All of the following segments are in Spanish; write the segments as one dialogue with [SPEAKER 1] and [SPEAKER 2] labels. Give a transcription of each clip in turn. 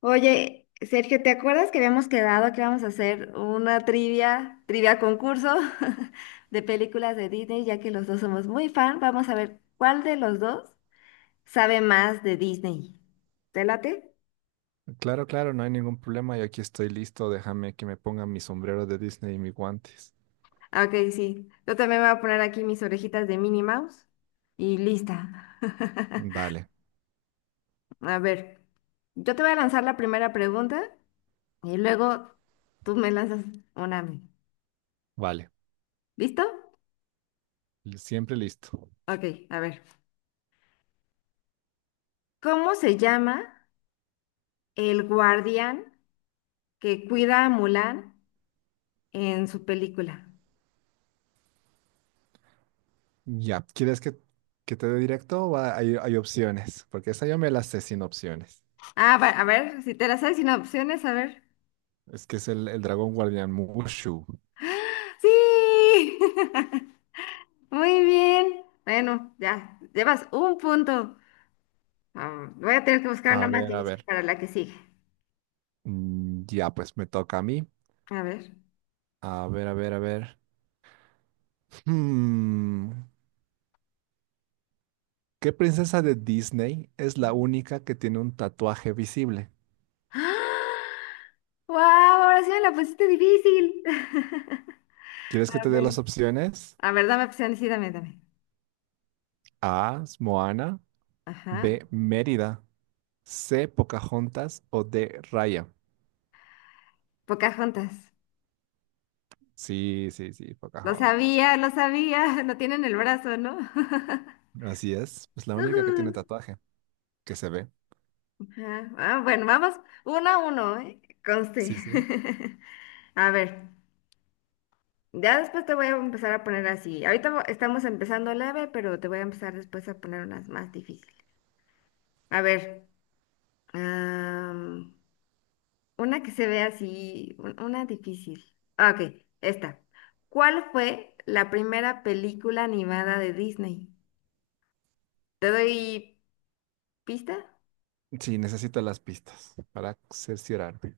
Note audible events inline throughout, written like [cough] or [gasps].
[SPEAKER 1] Oye, Sergio, ¿te acuerdas que habíamos quedado que íbamos a hacer una trivia concurso [laughs] de películas de Disney, ya que los dos somos muy fan? Vamos a ver cuál de los dos sabe más de Disney. ¿Te late?
[SPEAKER 2] Claro, claro, no hay ningún problema. Yo aquí estoy listo. Déjame que me ponga mi sombrero de Disney y mis guantes.
[SPEAKER 1] Ah, Ok, sí. Yo también voy a poner aquí mis orejitas de Minnie Mouse y lista. [laughs]
[SPEAKER 2] Dale,
[SPEAKER 1] A ver, yo te voy a lanzar la primera pregunta y luego tú me lanzas una a mí.
[SPEAKER 2] vale.
[SPEAKER 1] ¿Listo?
[SPEAKER 2] Siempre listo.
[SPEAKER 1] Ok, a ver. ¿Cómo se llama el guardián que cuida a Mulan en su película?
[SPEAKER 2] Ya, ¿quieres que te dé directo o hay opciones? Porque esa yo me la sé sin opciones.
[SPEAKER 1] Ah, a ver, si te la sabes sin opciones, a ver.
[SPEAKER 2] Es que es el dragón guardián Mushu.
[SPEAKER 1] ¡Sí! [laughs] Muy bien. Bueno, ya, llevas un punto. Ah, voy a tener que buscar
[SPEAKER 2] A
[SPEAKER 1] una más
[SPEAKER 2] ver, a
[SPEAKER 1] difícil
[SPEAKER 2] ver.
[SPEAKER 1] para la que sigue.
[SPEAKER 2] Ya, pues me toca a mí.
[SPEAKER 1] A ver.
[SPEAKER 2] A ver, a ver, a ver. Hmm, ¿Qué princesa de Disney es la única que tiene un tatuaje visible?
[SPEAKER 1] [gasps] ¡Wow! Ahora sí me la pusiste difícil. [laughs]
[SPEAKER 2] ¿Quieres que
[SPEAKER 1] A
[SPEAKER 2] te dé las
[SPEAKER 1] ver.
[SPEAKER 2] opciones?
[SPEAKER 1] A ver, dame opciones, sí, dame.
[SPEAKER 2] A, Moana. B,
[SPEAKER 1] Ajá.
[SPEAKER 2] Mérida. C, Pocahontas o D, Raya.
[SPEAKER 1] Pocahontas.
[SPEAKER 2] Sí, sí, sí,
[SPEAKER 1] Lo
[SPEAKER 2] Pocahontas.
[SPEAKER 1] sabía, lo sabía. [laughs] No tienen el brazo, ¿no? [laughs]
[SPEAKER 2] Así es. Es la única que tiene
[SPEAKER 1] Ujú.
[SPEAKER 2] tatuaje, que se ve.
[SPEAKER 1] Ajá. Ah, bueno, vamos uno a uno, ¿eh? Conste.
[SPEAKER 2] Sí, sí.
[SPEAKER 1] [laughs] A ver, ya después te voy a empezar a poner así. Ahorita estamos empezando leve, pero te voy a empezar después a poner unas más difíciles. A ver, am, una que se ve así, una difícil. Ah, Ok, esta. ¿Cuál fue la primera película animada de Disney? ¿Te doy pista?
[SPEAKER 2] Sí, necesito las pistas para cerciorarme.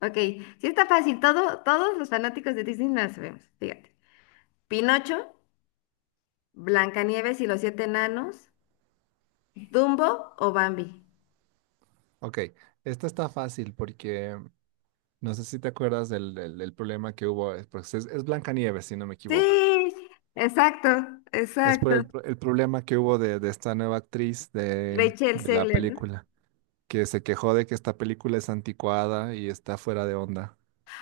[SPEAKER 1] Ok, sí está fácil. Todos los fanáticos de Disney la sabemos, fíjate. Pinocho, Blancanieves y los siete enanos, Dumbo o Bambi.
[SPEAKER 2] Ok, esta está fácil porque no sé si te acuerdas del problema que hubo. Es, porque es Blancanieves, si no me equivoco.
[SPEAKER 1] Sí, exacto,
[SPEAKER 2] Es por
[SPEAKER 1] exacto.
[SPEAKER 2] el problema que hubo de esta nueva actriz
[SPEAKER 1] Rachel
[SPEAKER 2] de la
[SPEAKER 1] Zegler, ¿no?
[SPEAKER 2] película, que se quejó de que esta película es anticuada y está fuera de onda.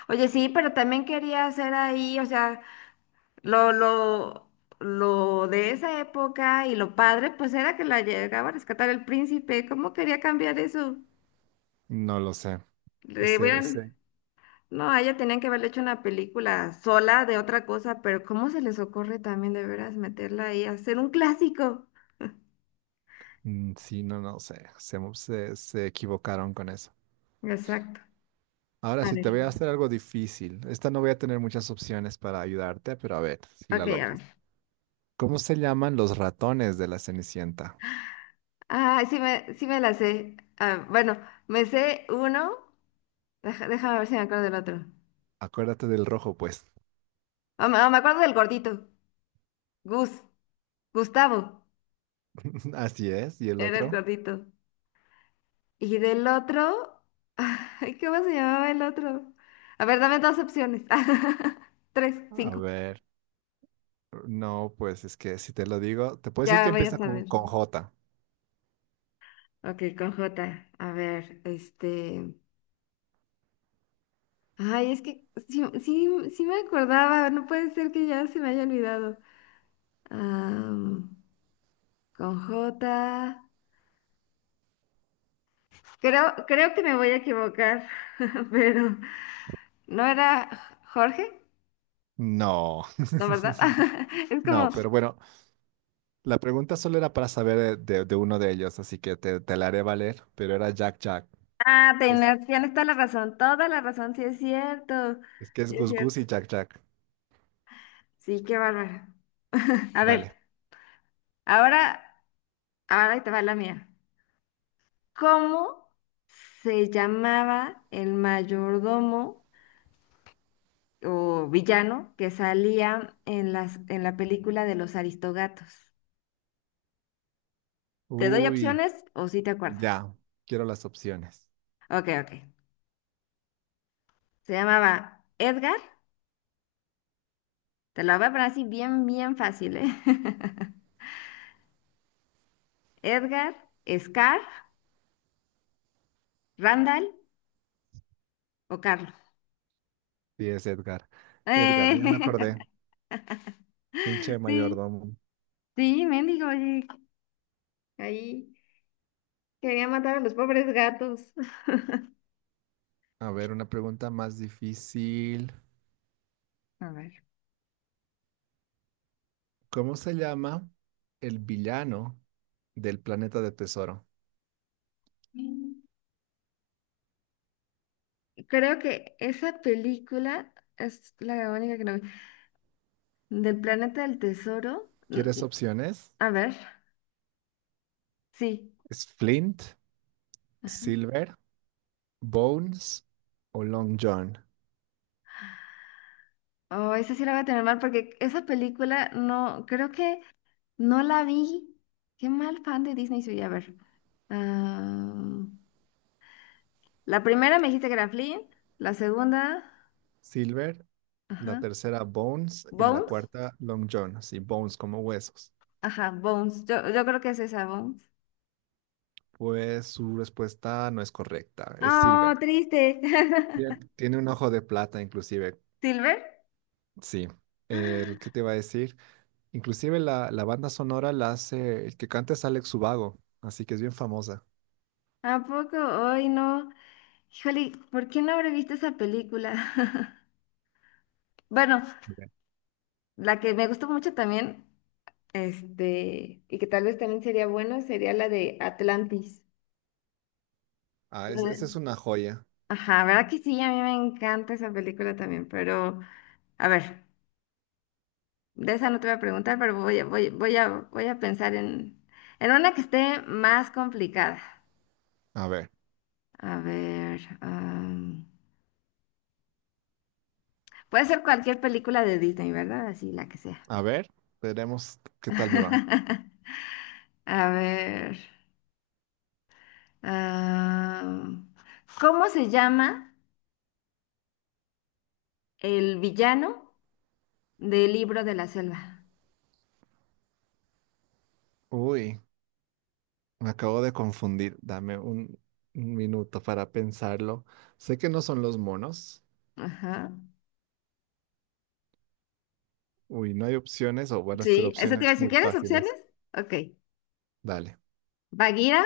[SPEAKER 1] Oye, sí, pero también quería hacer ahí, o sea, lo, lo, lo de esa época y lo padre, pues era que la llegaba a rescatar el príncipe. ¿Cómo quería cambiar eso?
[SPEAKER 2] No lo sé.
[SPEAKER 1] Le
[SPEAKER 2] Este,
[SPEAKER 1] hubieran,
[SPEAKER 2] este,
[SPEAKER 1] no, a ella tenían que haberle hecho una película sola de otra cosa, pero ¿cómo se les ocurre también de veras meterla ahí, hacer un clásico?
[SPEAKER 2] sí, no, no sé. Se equivocaron con eso.
[SPEAKER 1] Exacto.
[SPEAKER 2] Ahora
[SPEAKER 1] A
[SPEAKER 2] sí,
[SPEAKER 1] ver.
[SPEAKER 2] te voy a hacer algo difícil. Esta no voy a tener muchas opciones para ayudarte, pero a ver si la
[SPEAKER 1] Ok, a ver.
[SPEAKER 2] logras. ¿Cómo se llaman los ratones de la Cenicienta?
[SPEAKER 1] Ah, sí me la sé. Ah, bueno, me sé uno. Déjame ver si me acuerdo del otro.
[SPEAKER 2] Acuérdate del rojo, pues.
[SPEAKER 1] Me acuerdo del gordito. Gus. Gustavo.
[SPEAKER 2] [laughs] Así es. ¿Y el
[SPEAKER 1] Era el
[SPEAKER 2] otro?
[SPEAKER 1] gordito. Y del otro. [laughs] Ay, ¿cómo se llamaba el otro? A ver, dame dos opciones. [laughs] Tres,
[SPEAKER 2] A
[SPEAKER 1] cinco.
[SPEAKER 2] ver. No, pues es que si te lo digo, te puedo decir
[SPEAKER 1] Ya
[SPEAKER 2] que
[SPEAKER 1] voy a
[SPEAKER 2] empieza con,
[SPEAKER 1] saber.
[SPEAKER 2] con J.
[SPEAKER 1] Ok, con J. A ver, este. Ay, es que sí me acordaba. No puede ser que ya se me haya olvidado. Ah. Con J. Creo que me voy a equivocar, [laughs] pero no era Jorge,
[SPEAKER 2] No.
[SPEAKER 1] ¿no, verdad?
[SPEAKER 2] [laughs]
[SPEAKER 1] [laughs] Es como,
[SPEAKER 2] No, pero bueno, la pregunta solo era para saber de, de uno de ellos, así que te la haré valer, pero era Jack Jack.
[SPEAKER 1] ah,
[SPEAKER 2] Es,
[SPEAKER 1] tienes toda la razón, sí es cierto,
[SPEAKER 2] es que es
[SPEAKER 1] sí es
[SPEAKER 2] Gus Gus
[SPEAKER 1] cierto.
[SPEAKER 2] y Jack Jack.
[SPEAKER 1] Sí, qué bárbaro. [laughs] A ver,
[SPEAKER 2] Dale.
[SPEAKER 1] ahora, ahora ahí te va la mía. ¿Cómo se llamaba el mayordomo o villano que salía en en la película de los Aristogatos? ¿Te doy
[SPEAKER 2] Uy,
[SPEAKER 1] opciones o si te acuerdas?
[SPEAKER 2] ya. Quiero las opciones.
[SPEAKER 1] Ok, ok. Se llamaba Edgar. Te lo voy a poner así bien fácil, ¿eh? [laughs] Edgar, Scar, Randall o Carlos.
[SPEAKER 2] Sí, es Edgar. Edgar, ya me acordé.
[SPEAKER 1] Eh,
[SPEAKER 2] Pinche
[SPEAKER 1] [laughs] sí,
[SPEAKER 2] mayordomo.
[SPEAKER 1] sí, mendigo. Oye, ahí quería matar a los pobres gatos.
[SPEAKER 2] A ver, una pregunta más difícil.
[SPEAKER 1] A ver.
[SPEAKER 2] ¿Cómo se llama el villano del planeta de tesoro?
[SPEAKER 1] Creo que esa película es la única que no vi. Del planeta del tesoro.
[SPEAKER 2] ¿Quieres opciones?
[SPEAKER 1] A ver, sí.
[SPEAKER 2] ¿Es Flint,
[SPEAKER 1] Ajá.
[SPEAKER 2] Silver, Bones o Long John?
[SPEAKER 1] Oh, esa sí la voy a tener mal porque esa película no, creo que no la vi. Qué mal fan de Disney soy. A ver. Ah, la primera me dijiste que era Flynn. La segunda,
[SPEAKER 2] Silver, la
[SPEAKER 1] ajá.
[SPEAKER 2] tercera Bones y la
[SPEAKER 1] Bones.
[SPEAKER 2] cuarta Long John. Sí, Bones como huesos.
[SPEAKER 1] Ajá, Bones. Yo creo que es esa, Bones.
[SPEAKER 2] Pues su respuesta no es correcta, es
[SPEAKER 1] Oh,
[SPEAKER 2] Silver.
[SPEAKER 1] triste.
[SPEAKER 2] Bien.
[SPEAKER 1] [laughs]
[SPEAKER 2] Tiene un ojo de plata inclusive,
[SPEAKER 1] ¿Silver?
[SPEAKER 2] sí. El que te iba a decir, inclusive la banda sonora la hace, el que canta es Alex Ubago, así que es bien famosa.
[SPEAKER 1] ¿A poco? Hoy no. Híjole, ¿por qué no habré visto esa película? [laughs] Bueno,
[SPEAKER 2] Ok.
[SPEAKER 1] la que me gustó mucho también, este, y que tal vez también sería bueno, sería la de Atlantis.
[SPEAKER 2] Ah, esa es
[SPEAKER 1] [laughs]
[SPEAKER 2] una joya.
[SPEAKER 1] Ajá, ¿verdad que sí? A mí me encanta esa película también, pero a ver, de esa no te voy a preguntar, pero voy a pensar en una que esté más complicada.
[SPEAKER 2] A ver,
[SPEAKER 1] A ver, puede ser cualquier película de Disney, ¿verdad? Así, la que sea.
[SPEAKER 2] a ver, veremos qué tal me va.
[SPEAKER 1] [laughs] A ver, am, ¿cómo se llama el villano del libro de la selva?
[SPEAKER 2] Uy, me acabo de confundir, dame un minuto para pensarlo. Sé que no son los monos.
[SPEAKER 1] Ajá.
[SPEAKER 2] Uy, no hay opciones, o van a ser
[SPEAKER 1] Sí, ¿eso te iba
[SPEAKER 2] opciones
[SPEAKER 1] a decir?
[SPEAKER 2] muy
[SPEAKER 1] ¿Quieres opciones?
[SPEAKER 2] fáciles.
[SPEAKER 1] Ok.
[SPEAKER 2] Dale.
[SPEAKER 1] ¿Bagheera?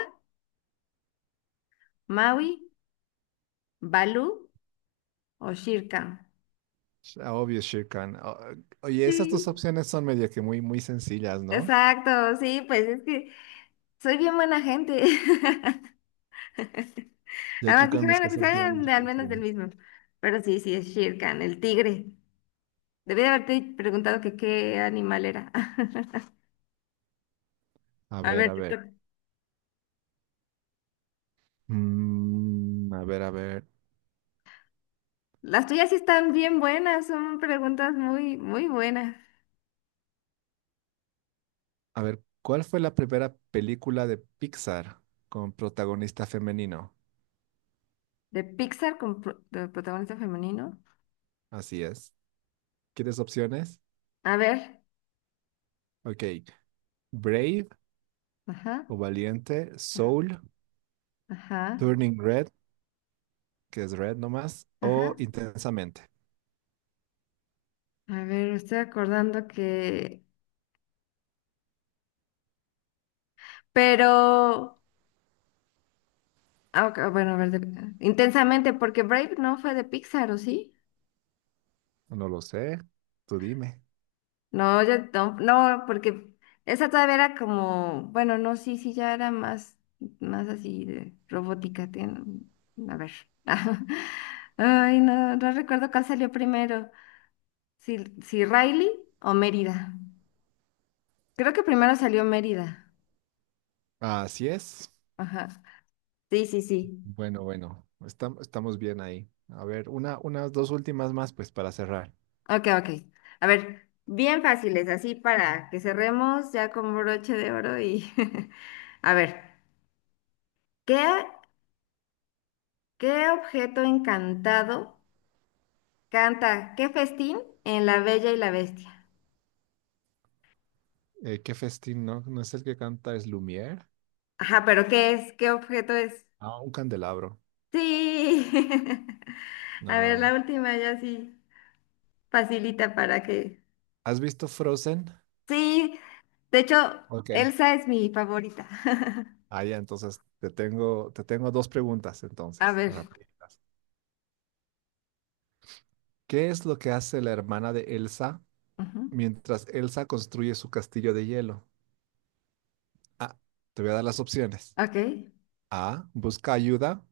[SPEAKER 1] Maui, Balú o Shirkan.
[SPEAKER 2] Ah, obvio, Shirkan. Oye, esas dos
[SPEAKER 1] Sí,
[SPEAKER 2] opciones son medio que muy, muy sencillas, ¿no?
[SPEAKER 1] exacto, sí, pues es que soy bien buena gente. [laughs]
[SPEAKER 2] Y aquí
[SPEAKER 1] Además dije,
[SPEAKER 2] con mis
[SPEAKER 1] bueno, que
[SPEAKER 2] cosas bien
[SPEAKER 1] sean al menos del
[SPEAKER 2] difíciles.
[SPEAKER 1] mismo. Pero sí, sí, es Shirkan, el tigre. Debí de haberte preguntado que qué animal era. [laughs]
[SPEAKER 2] A
[SPEAKER 1] A
[SPEAKER 2] ver,
[SPEAKER 1] ver,
[SPEAKER 2] a
[SPEAKER 1] te
[SPEAKER 2] ver.
[SPEAKER 1] toca.
[SPEAKER 2] A ver, a ver.
[SPEAKER 1] Las tuyas sí están bien buenas, son preguntas muy buenas.
[SPEAKER 2] A ver, ¿cuál fue la primera película de Pixar con protagonista femenino?
[SPEAKER 1] De Pixar con de protagonista femenino.
[SPEAKER 2] Así es. ¿Quieres opciones?
[SPEAKER 1] A ver,
[SPEAKER 2] Ok. Brave
[SPEAKER 1] ajá,
[SPEAKER 2] o Valiente, Soul,
[SPEAKER 1] ajá,
[SPEAKER 2] Turning Red, que es Red nomás,
[SPEAKER 1] ajá.
[SPEAKER 2] o Intensamente.
[SPEAKER 1] A ver, me estoy acordando que pero, ah, ok, bueno, a ver, intensamente, porque Brave no fue de Pixar, ¿o sí?
[SPEAKER 2] No lo sé. Tú dime.
[SPEAKER 1] No, yo no, no, porque esa todavía era como, bueno, no, sí, sí, ya era más, más así de robótica. A ver. [laughs] Ay, no, no recuerdo cuál salió primero, si, si Riley o Mérida. Creo que primero salió Mérida.
[SPEAKER 2] Así es.
[SPEAKER 1] Ajá. Sí, sí, sí.
[SPEAKER 2] Bueno, bueno, estamos bien ahí. A ver, una, unas dos últimas más, pues para cerrar.
[SPEAKER 1] Ok, ok. A ver, bien fáciles, así para que cerremos ya con broche de oro y... [laughs] A ver, ¿qué, ¿qué objeto encantado canta? ¿Qué festín en La Bella y la Bestia?
[SPEAKER 2] ¿Qué festín, no? ¿No es el que canta es Lumière?
[SPEAKER 1] Ajá, pero ¿qué es? ¿Qué objeto es?
[SPEAKER 2] Ah, un candelabro.
[SPEAKER 1] Sí. [laughs] A ver, la
[SPEAKER 2] No.
[SPEAKER 1] última ya sí facilita para que...
[SPEAKER 2] ¿Has visto Frozen?
[SPEAKER 1] Sí, de hecho,
[SPEAKER 2] Ok.
[SPEAKER 1] Elsa es mi favorita. [laughs]
[SPEAKER 2] Ah, ya, entonces te tengo dos preguntas,
[SPEAKER 1] A
[SPEAKER 2] entonces,
[SPEAKER 1] ver.
[SPEAKER 2] rapiditas. ¿Qué es lo que hace la hermana de Elsa
[SPEAKER 1] Ujú.
[SPEAKER 2] mientras Elsa construye su castillo de hielo? Ah, te voy a dar las opciones.
[SPEAKER 1] Ok.
[SPEAKER 2] A, busca ayuda.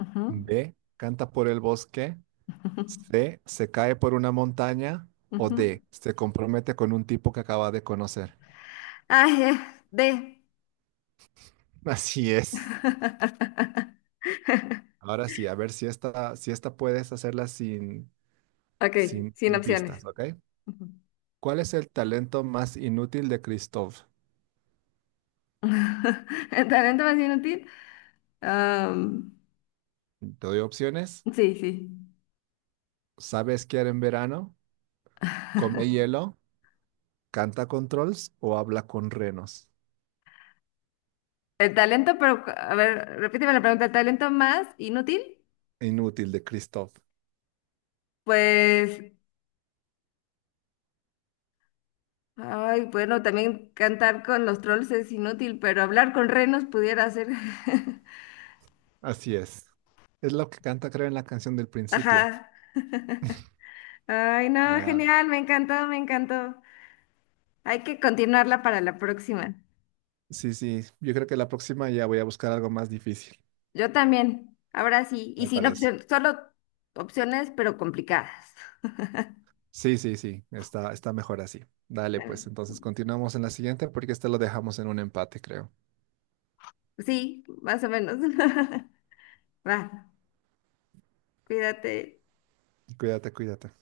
[SPEAKER 1] Ujú.
[SPEAKER 2] B, canta por el bosque.
[SPEAKER 1] [laughs]
[SPEAKER 2] C, se cae por una montaña o
[SPEAKER 1] Ujú.
[SPEAKER 2] D, se compromete con un tipo que acaba de conocer.
[SPEAKER 1] Ah, D.
[SPEAKER 2] [laughs] Así es.
[SPEAKER 1] [laughs]
[SPEAKER 2] Ahora sí, a ver si esta, si esta puedes hacerla sin,
[SPEAKER 1] Ok,
[SPEAKER 2] sin
[SPEAKER 1] sin
[SPEAKER 2] sin pistas,
[SPEAKER 1] opciones.
[SPEAKER 2] ¿ok?
[SPEAKER 1] Ujú.
[SPEAKER 2] ¿Cuál es el talento más inútil de Christoph?
[SPEAKER 1] [laughs] ¿El talento más inútil? Am,
[SPEAKER 2] Te doy opciones.
[SPEAKER 1] sí, sí.
[SPEAKER 2] ¿Sabe esquiar en verano? ¿Come
[SPEAKER 1] [laughs]
[SPEAKER 2] hielo? ¿Canta con trolls o habla con renos?
[SPEAKER 1] El talento, pero, a ver, repíteme la pregunta, ¿el talento más inútil?
[SPEAKER 2] Inútil de Christoph.
[SPEAKER 1] Pues, ay, bueno, también cantar con los trolls es inútil, pero hablar con renos pudiera ser. [laughs]
[SPEAKER 2] Así es. Es lo que canta, creo, en la canción del principio.
[SPEAKER 1] Ajá. Ay, no,
[SPEAKER 2] Ah,
[SPEAKER 1] genial, me encantó, me encantó. Hay que continuarla para la próxima.
[SPEAKER 2] sí, sí, yo creo que la próxima ya voy a buscar algo más difícil,
[SPEAKER 1] Yo también. Ahora sí. Y
[SPEAKER 2] me
[SPEAKER 1] sin
[SPEAKER 2] parece.
[SPEAKER 1] opción, solo opciones, pero complicadas. [laughs]
[SPEAKER 2] Sí, sí, sí, está, está mejor así. Dale,
[SPEAKER 1] Bueno,
[SPEAKER 2] pues entonces continuamos en la siguiente porque este lo dejamos en un empate, creo.
[SPEAKER 1] sí, más o menos. [laughs] Va, cuídate.
[SPEAKER 2] Cuídate, cuídate.